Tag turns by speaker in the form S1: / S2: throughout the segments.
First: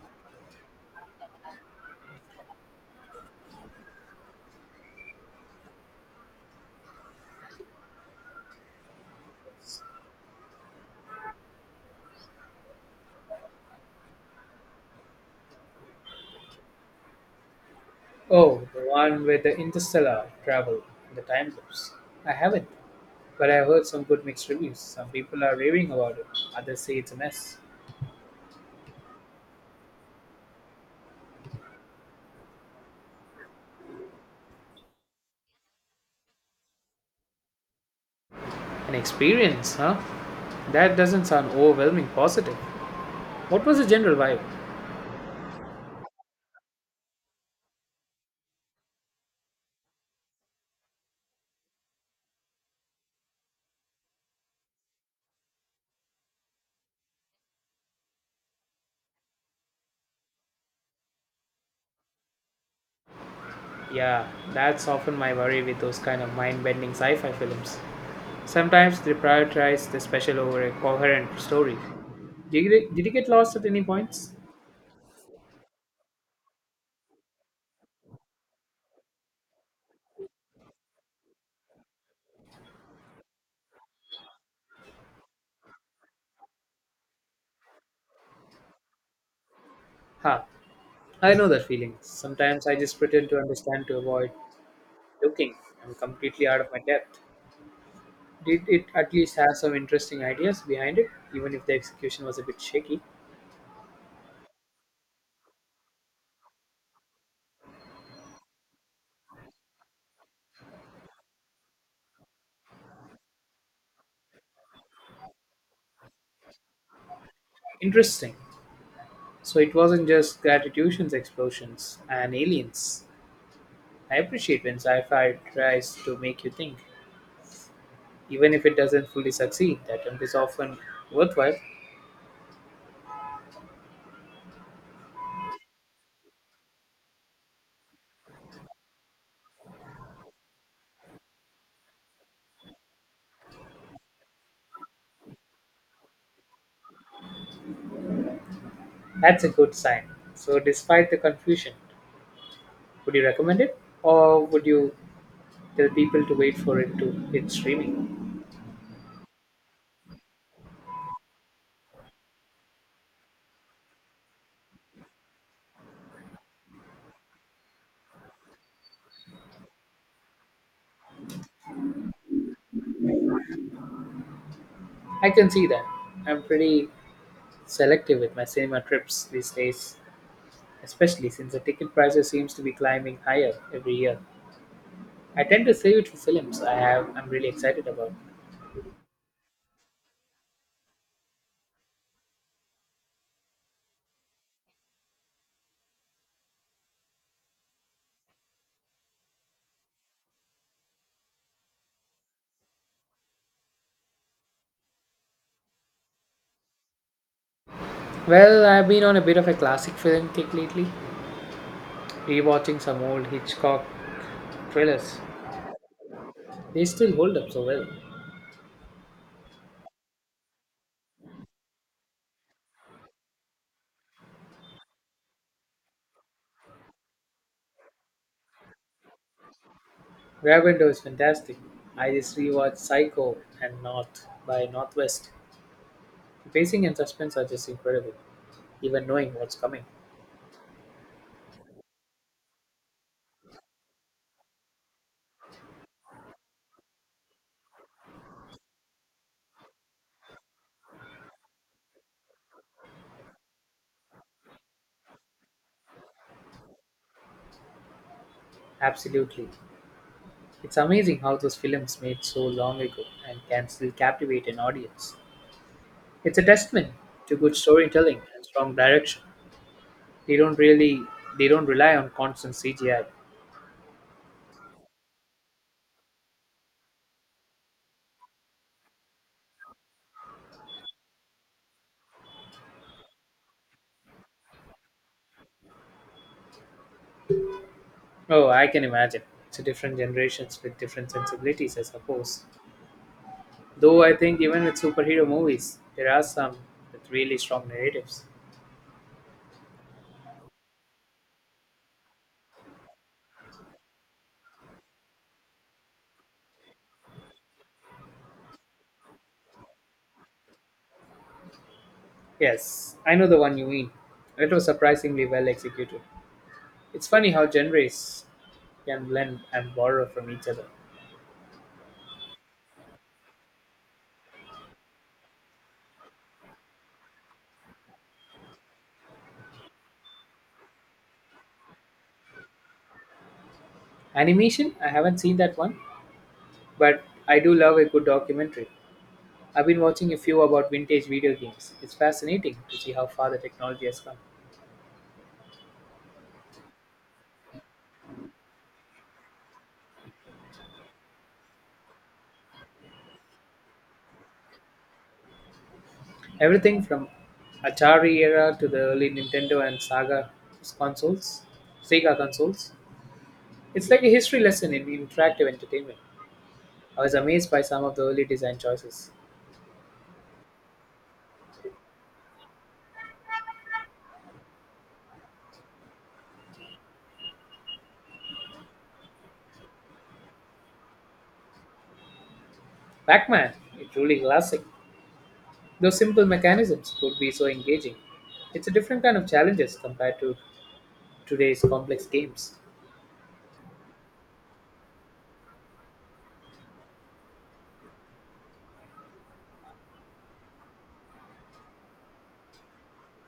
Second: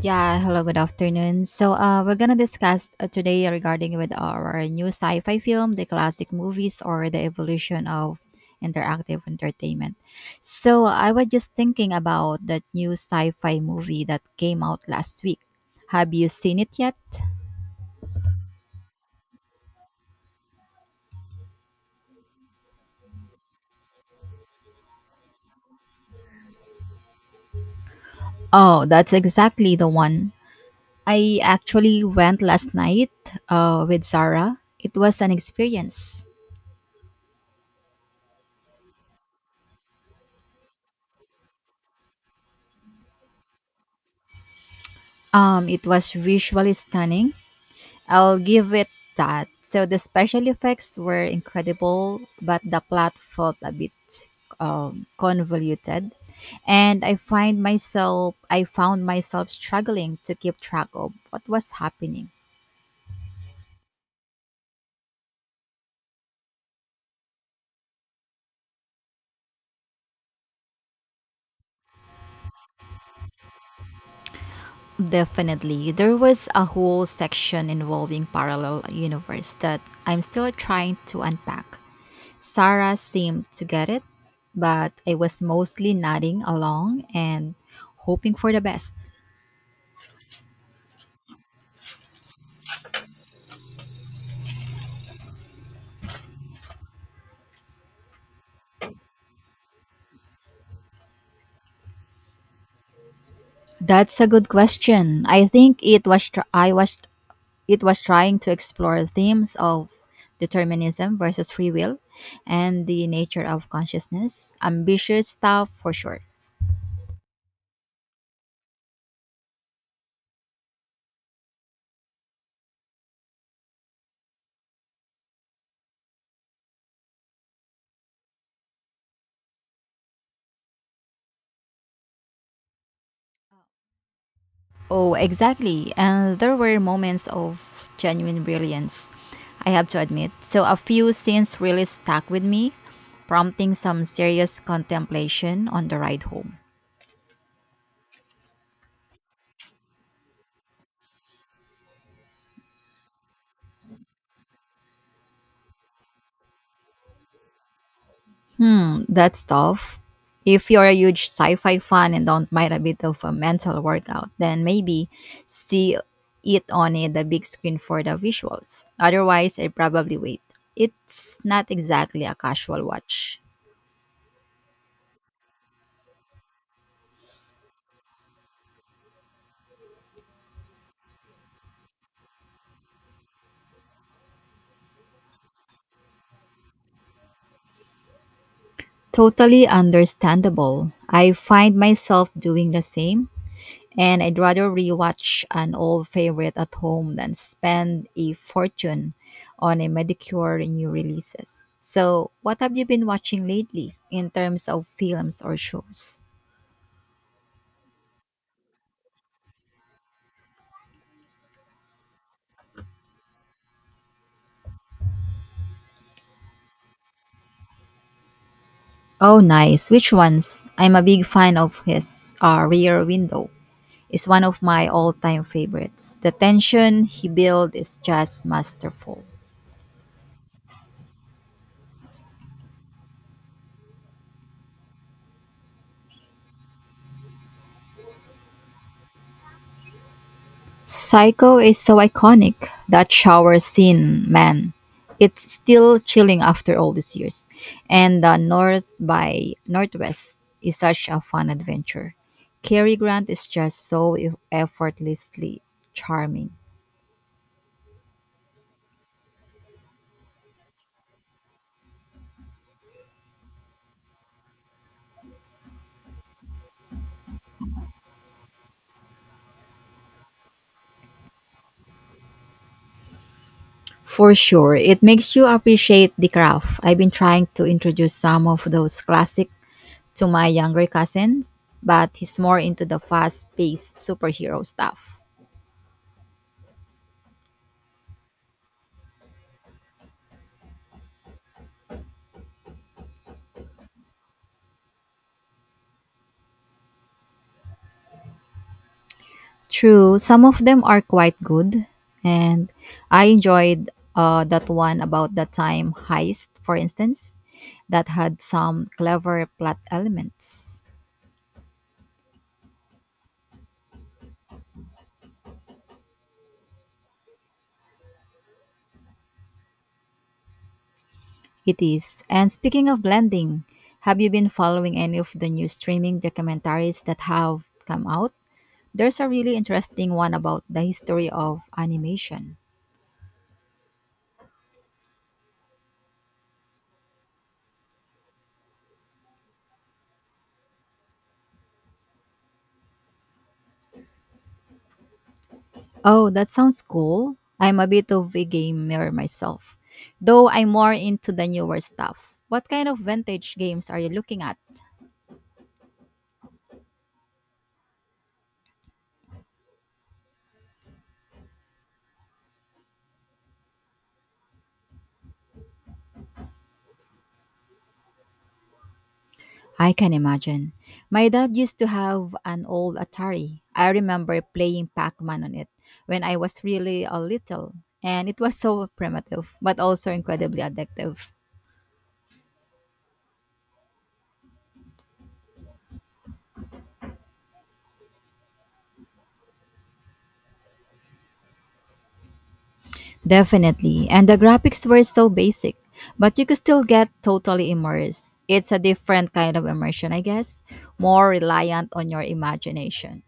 S1: Yeah, hello, good afternoon. We're gonna discuss today regarding with our new sci-fi film, the classic movies, or the evolution of interactive entertainment. So, I was just thinking about that new sci-fi movie that came out last week. Have you seen it yet?
S2: Oh, the one with the interstellar travel and the time loops. I haven't, but I've heard some good mixed reviews. Some people are raving about it, others say it's a mess.
S1: Oh, that's exactly the one. I actually went last night with Sarah. It was an experience.
S2: An experience, huh? That doesn't sound overwhelming positive. What was the general vibe?
S1: It was visually stunning. I'll give it that. So the special effects were incredible, but the plot felt a bit convoluted, and I found myself struggling to keep track of what was happening.
S2: Yeah, that's often my worry with those kind of mind bending sci fi films. Sometimes they prioritize the special over a coherent story. Did you get lost at any points?
S1: Definitely. There was a whole section involving parallel universe that I'm still trying to unpack. Sarah seemed to get it, but I was mostly nodding along and hoping for the best.
S2: Ha, I know that feeling. Sometimes I just pretend to understand to avoid looking. I'm completely out of my depth. Did it at least have some interesting ideas behind it, even if the execution was a bit shaky?
S1: That's a good question. I think it was tr- I was it was trying to explore themes of determinism versus free will and the nature of consciousness. Ambitious stuff for sure.
S2: Interesting. So it wasn't just gratitudes, explosions, and aliens. I appreciate when sci fi tries to make you think. Even if it doesn't fully succeed, the attempt is often worthwhile.
S1: Oh, exactly. And there were moments of genuine brilliance, I have to admit. So a few scenes really stuck with me, prompting some serious contemplation on the ride home.
S2: That's a good sign. So, despite the confusion, would you recommend it? Or would you tell people to wait for it to hit streaming?
S1: That's tough. If you're a huge sci-fi fan and don't mind a bit of a mental workout, then maybe see it on the big screen for the visuals. Otherwise, I'd probably wait. It's not exactly a casual watch.
S2: I can see that. I'm pretty selective with my cinema trips these days, especially since the ticket prices seems to be climbing higher every year. I tend to save it for films I'm really excited about.
S1: Totally understandable. I find myself doing the same, and I'd rather rewatch an old favorite at home than spend a fortune on a medicure new releases. So, what have you been watching lately in terms of films or shows?
S2: Well, I've been on a bit of a classic film kick lately, rewatching some old Hitchcock thrillers. They still hold up so well.
S1: Oh, nice. Which ones? I'm a big fan of his Rear Window. It's one of my all-time favorites. The tension he built is just masterful.
S2: Rear is fantastic. I just rewatched Psycho and North by Northwest. The pacing and suspense are just incredible, even knowing what's coming.
S1: Psycho is so iconic. That shower scene, man. It's still chilling after all these years. And the North by Northwest is such a fun adventure. Cary Grant is just so effortlessly charming.
S2: Absolutely. It's amazing how those films made so long ago and can still captivate an audience. It's a testament to good storytelling and strong direction. They don't really they don't rely on constant CGI.
S1: For sure, it makes you appreciate the craft. I've been trying to introduce some of those classic to my younger cousins, but he's more into the fast-paced superhero stuff.
S2: Oh, I can imagine. It's a different generations with different sensibilities, I suppose. Though I think even with superhero movies, there are some with really strong narratives.
S1: True, some of them are quite good, and I enjoyed that one about the time heist, for instance, that had some clever plot elements.
S2: Yes, I know the one you mean. It was surprisingly well executed. It's funny how genres can blend and borrow from each other.
S1: It is. And speaking of blending, have you been following any of the new streaming documentaries that have come out? There's a really interesting one about the history of animation.
S2: Animation? I haven't seen that one, but I do love a good documentary. I've been watching a few about vintage video games. It's fascinating to see how far the technology has come.
S1: Oh, that sounds cool. I'm a bit of a gamer myself, though I'm more into the newer stuff. What kind of vintage games are you looking at?
S2: Everything from Atari era to the early Nintendo and Saga consoles, Sega consoles. It's like a history lesson in interactive entertainment. I was amazed by some of the early design choices.
S1: I can imagine. My dad used to have an old Atari. I remember playing Pac Man on it when I was really a little, and it was so primitive, but also incredibly addictive.
S2: Pac-Man, it's truly classic. Those simple mechanisms could be so engaging. It's a different kind of challenges compared to today's complex games.
S1: Definitely. And the graphics were so basic, but you could still get totally immersed. It's a different kind of immersion, I guess, more reliant on your imagination.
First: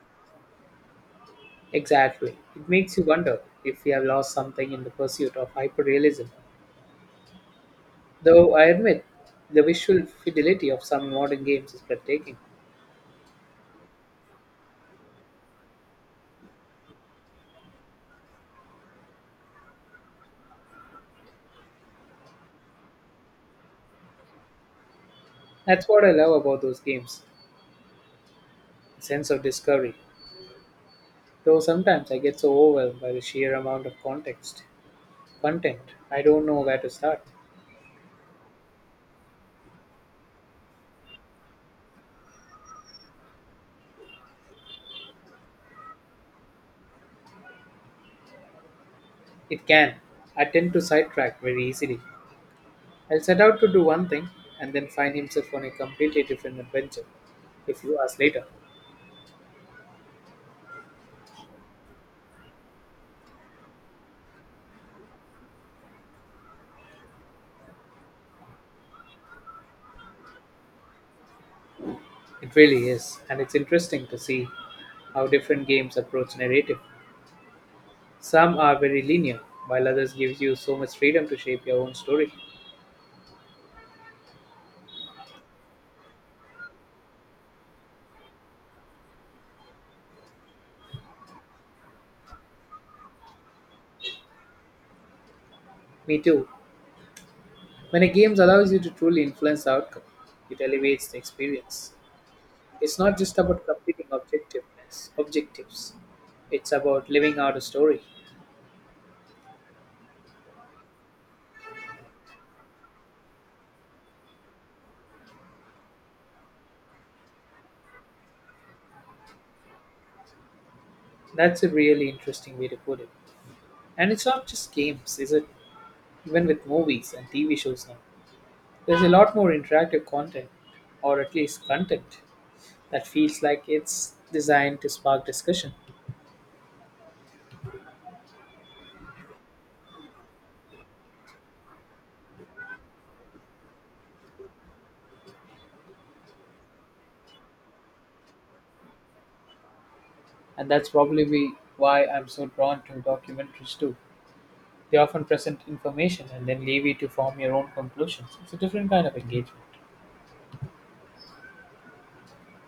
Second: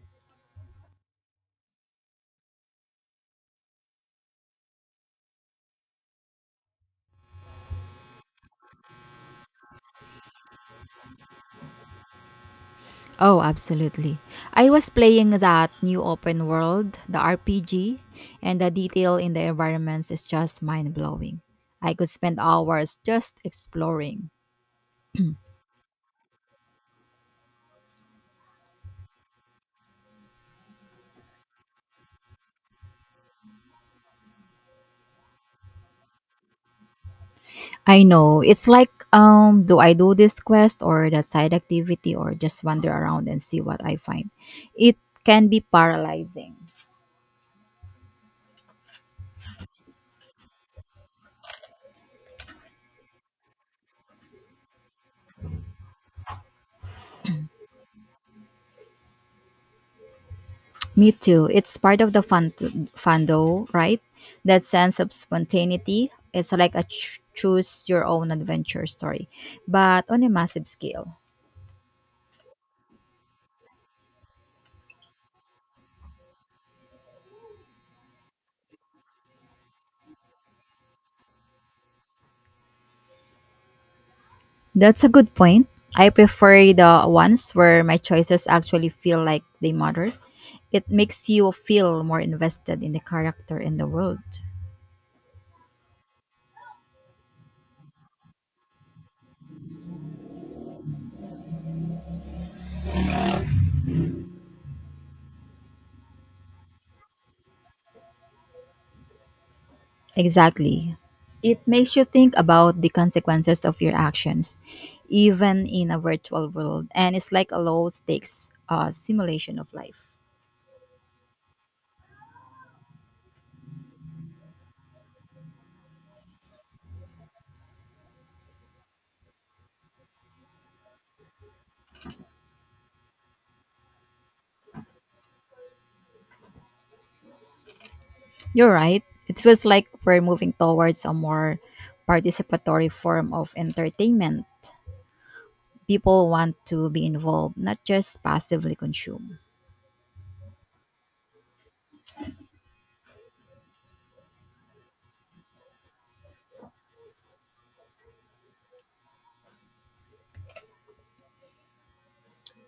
S2: Exactly. It makes you wonder if we have lost something in the pursuit of hyperrealism. Though I admit, the visual fidelity of some modern games is breathtaking.
S1: Oh, absolutely. I was playing that new open world, the RPG, and the detail in the environments is just mind blowing. I could spend hours just exploring.
S2: That's what I love about those games the sense of discovery. Though sometimes I get so overwhelmed by the sheer amount of context, content, I don't know where to start.
S1: I know. It's like, do I do this quest or that side activity or just wander around and see what I find? It can be paralyzing.
S2: It can. I tend to sidetrack very easily. I'll set out to do one thing and then find himself on a completely different adventure, If you ask later.
S1: Me too. It's part of the fun though, right? That sense of spontaneity. It's like a choose your own adventure story, but on a massive scale.
S2: It really is, and it's interesting to see how different games approach narrative. Some are very linear, while others gives you so much freedom to shape your own story.
S1: That's a good point. I prefer the ones where my choices actually feel like they matter. It makes you feel more invested in the character and the world.
S2: Me too. When a game allows you to truly influence the outcome, it elevates the experience. It's not just about completing objectiveness, objectives. It's about living out a story.
S1: Exactly. It makes you think about the consequences of your actions, even in a virtual world, and it's like a low stakes simulation of life.
S2: That's a really interesting way to put it. And it's not just games, is it? Even with movies and TV shows now, there's a lot more interactive content, or at least content that feels like it's designed to spark discussion.
S1: You're right. It feels like we're moving towards a more participatory form of entertainment. People want to be involved, not just passively consume.
S2: And that's probably why I'm so drawn to documentaries too. They often present information and then leave you to form your own conclusions. It's a different kind of engagement.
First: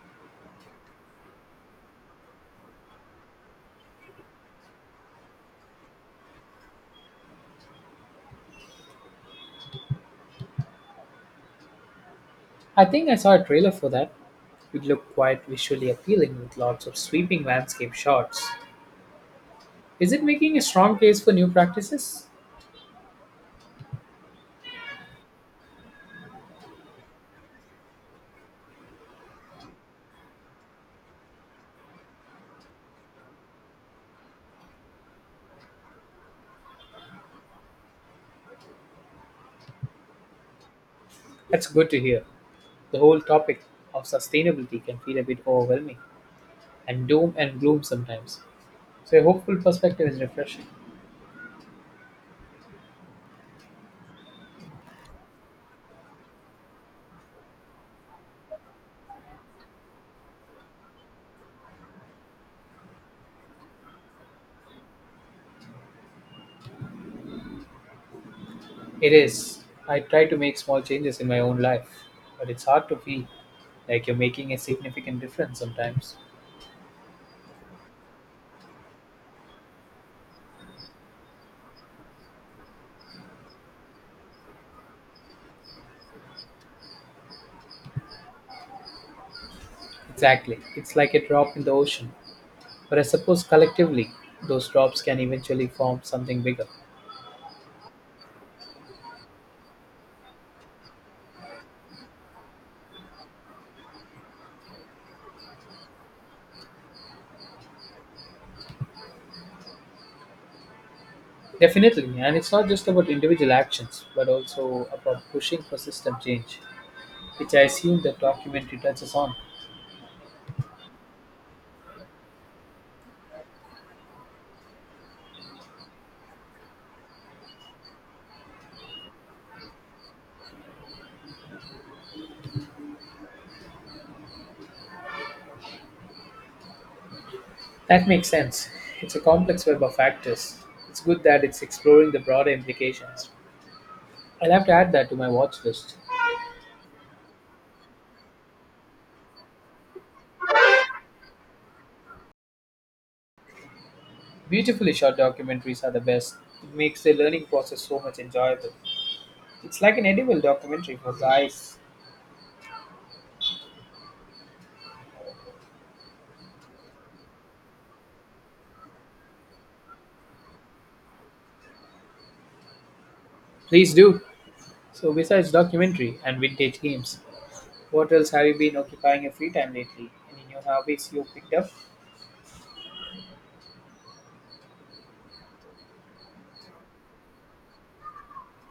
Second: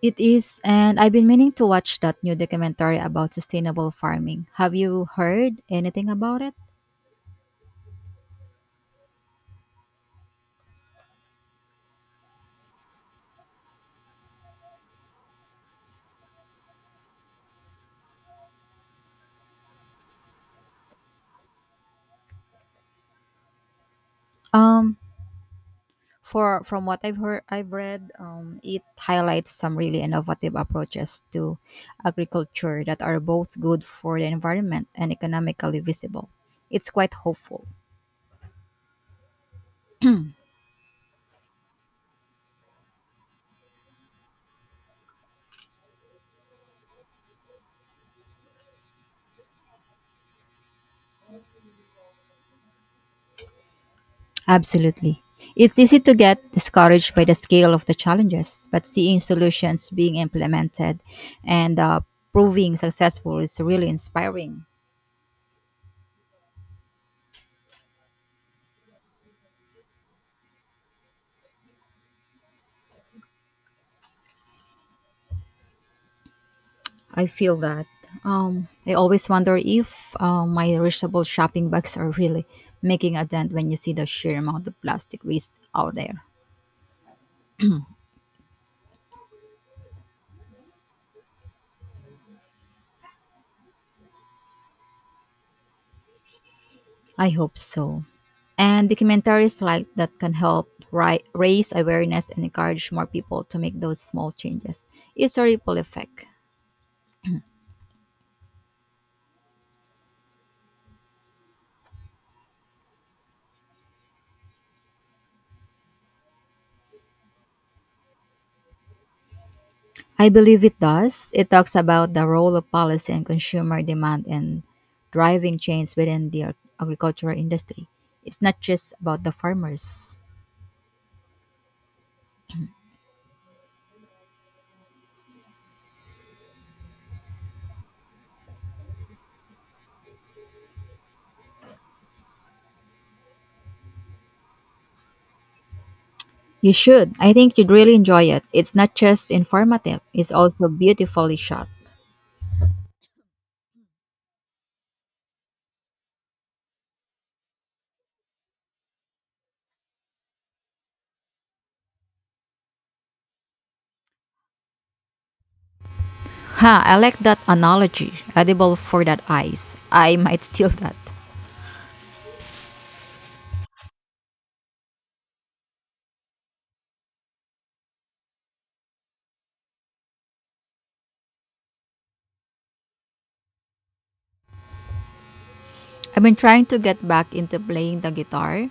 S1: It is, and I've been meaning to watch that new documentary about sustainable farming. Have you heard anything about it?
S2: I think I saw a trailer for that. It looked quite visually appealing with lots of sweeping landscape shots. Is it making a strong case for new practices?
S1: Um, For from what I've read, it highlights some really innovative approaches to agriculture that are both good for the environment and economically visible. It's quite hopeful.
S2: That's good to hear. The whole topic of sustainability can feel a bit overwhelming and doom and gloom sometimes. So, a hopeful perspective is refreshing.
S1: Absolutely. It's easy to get discouraged by the scale of the challenges, but seeing solutions being implemented and proving successful is really inspiring.
S2: It is. I try to make small changes in my own life, but it's hard to feel like you're making a significant difference sometimes.
S1: I feel that. I always wonder if my reachable shopping bags are really making a dent when you see the sheer amount of plastic waste out there.
S2: Exactly. It's like a drop in the ocean. But I suppose collectively, those drops can eventually form something bigger.
S1: I hope so. And documentaries like that can help raise awareness and encourage more people to make those small changes. It's a ripple effect.
S2: Definitely. And it's not just about individual actions, but also about pushing for system change, which I assume the documentary touches on.
S1: I believe it does. It talks about the role of policy and consumer demand in driving change within the agricultural industry. It's not just about the farmers.
S2: That makes sense. It's a complex web of factors. It's good that it's exploring the broader implications. I'll have to add that to my watch list.
S1: You should. I think you'd really enjoy it. It's not just informative, it's also beautifully shot.
S2: Beautifully shot documentaries are the best. It makes the learning process so much enjoyable. It's like an edible documentary for the eyes.
S1: Ha, I like that analogy. Edible for that eyes. I might steal that.
S2: Please do. So, besides documentary and vintage games, what else have you been occupying your free time lately? Any new hobbies you picked up?
S1: I've been trying to get back into playing the guitar.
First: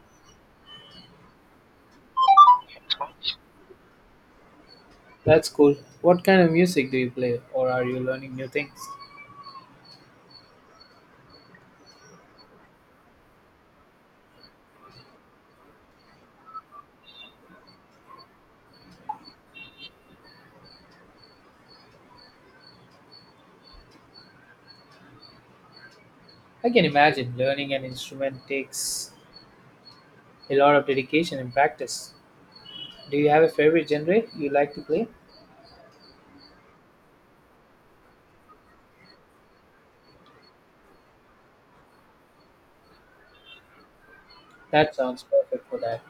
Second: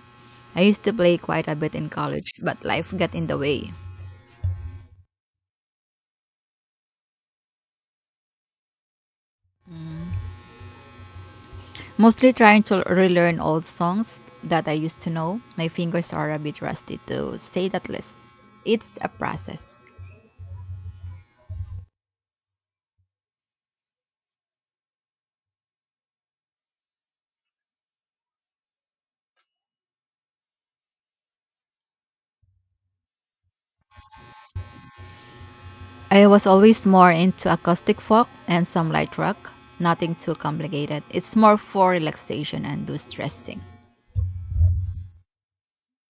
S1: I used to play quite a bit in college, but life got in the way.
S2: That's cool. What kind of music do you play, or are you learning new things?
S1: Mostly trying to relearn old songs that I used to know. My fingers are a bit rusty to say that least. It's a process.
S2: I can imagine learning an instrument takes a lot of dedication and practice. Do you have a favorite genre you like to play?
S1: I was always more into acoustic folk and some light rock. Nothing too complicated. It's more for relaxation and de-stressing.
S2: That sounds perfect for that.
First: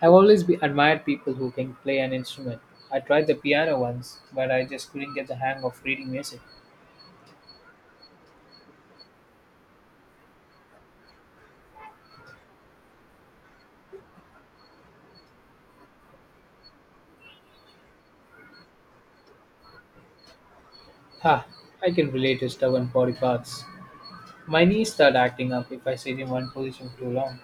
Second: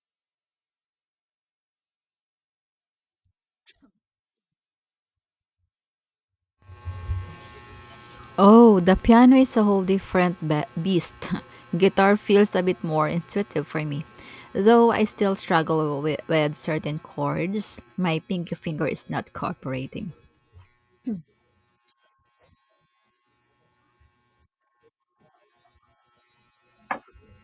S2: I've always be admired people who can play an instrument. I tried the piano once, but I just couldn't get the hang of reading music.
S1: Oh, the piano is a whole different beast. Guitar feels a bit more intuitive for me. Though I still struggle with certain chords, my pinky finger is not cooperating.
S2: Ha, I can relate to stubborn body parts. My knees start acting up if I sit in one position for too long.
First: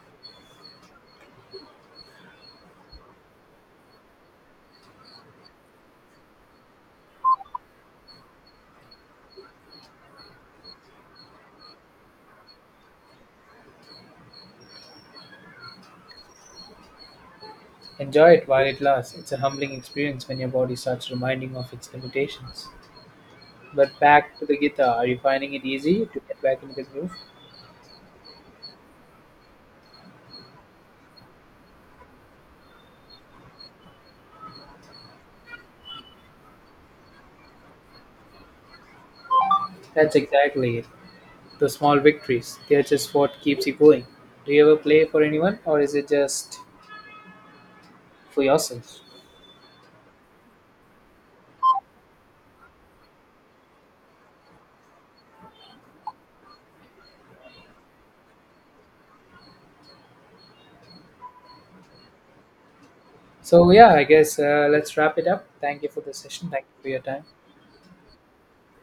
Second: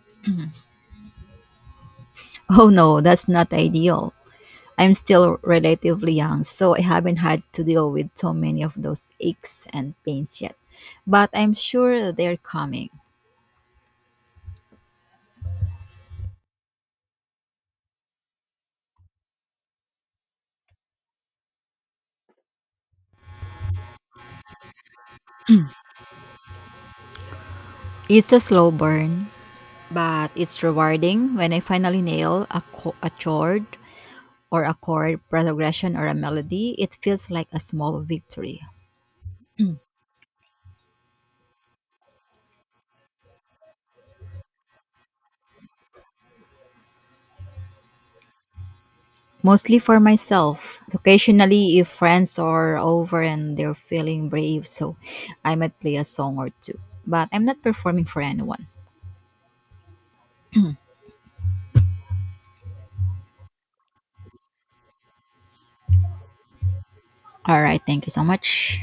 S1: Oh no, that's not ideal. I'm still relatively young, so I haven't had to deal with so many of those aches and pains yet. But I'm sure they're coming.
S2: Enjoy it while it lasts. It's a humbling experience when your body starts reminding of its limitations. But back to the guitar, are you finding it easy to get back into the groove?
S1: It's a slow burn, but it's rewarding when I finally nail a chord or a chord progression or a melody. It feels like a small victory.
S2: That's exactly it. The small victories, they're just what keeps you going. Do you ever play for anyone, or is it just for yourself?
S1: Mostly for myself. Occasionally, if friends are over and they're feeling brave, so I might play a song or two. But I'm not performing for anyone.
S2: So yeah, I guess let's wrap it up. Thank you for the session. Thank you for your time.
S1: All right, thank you so much.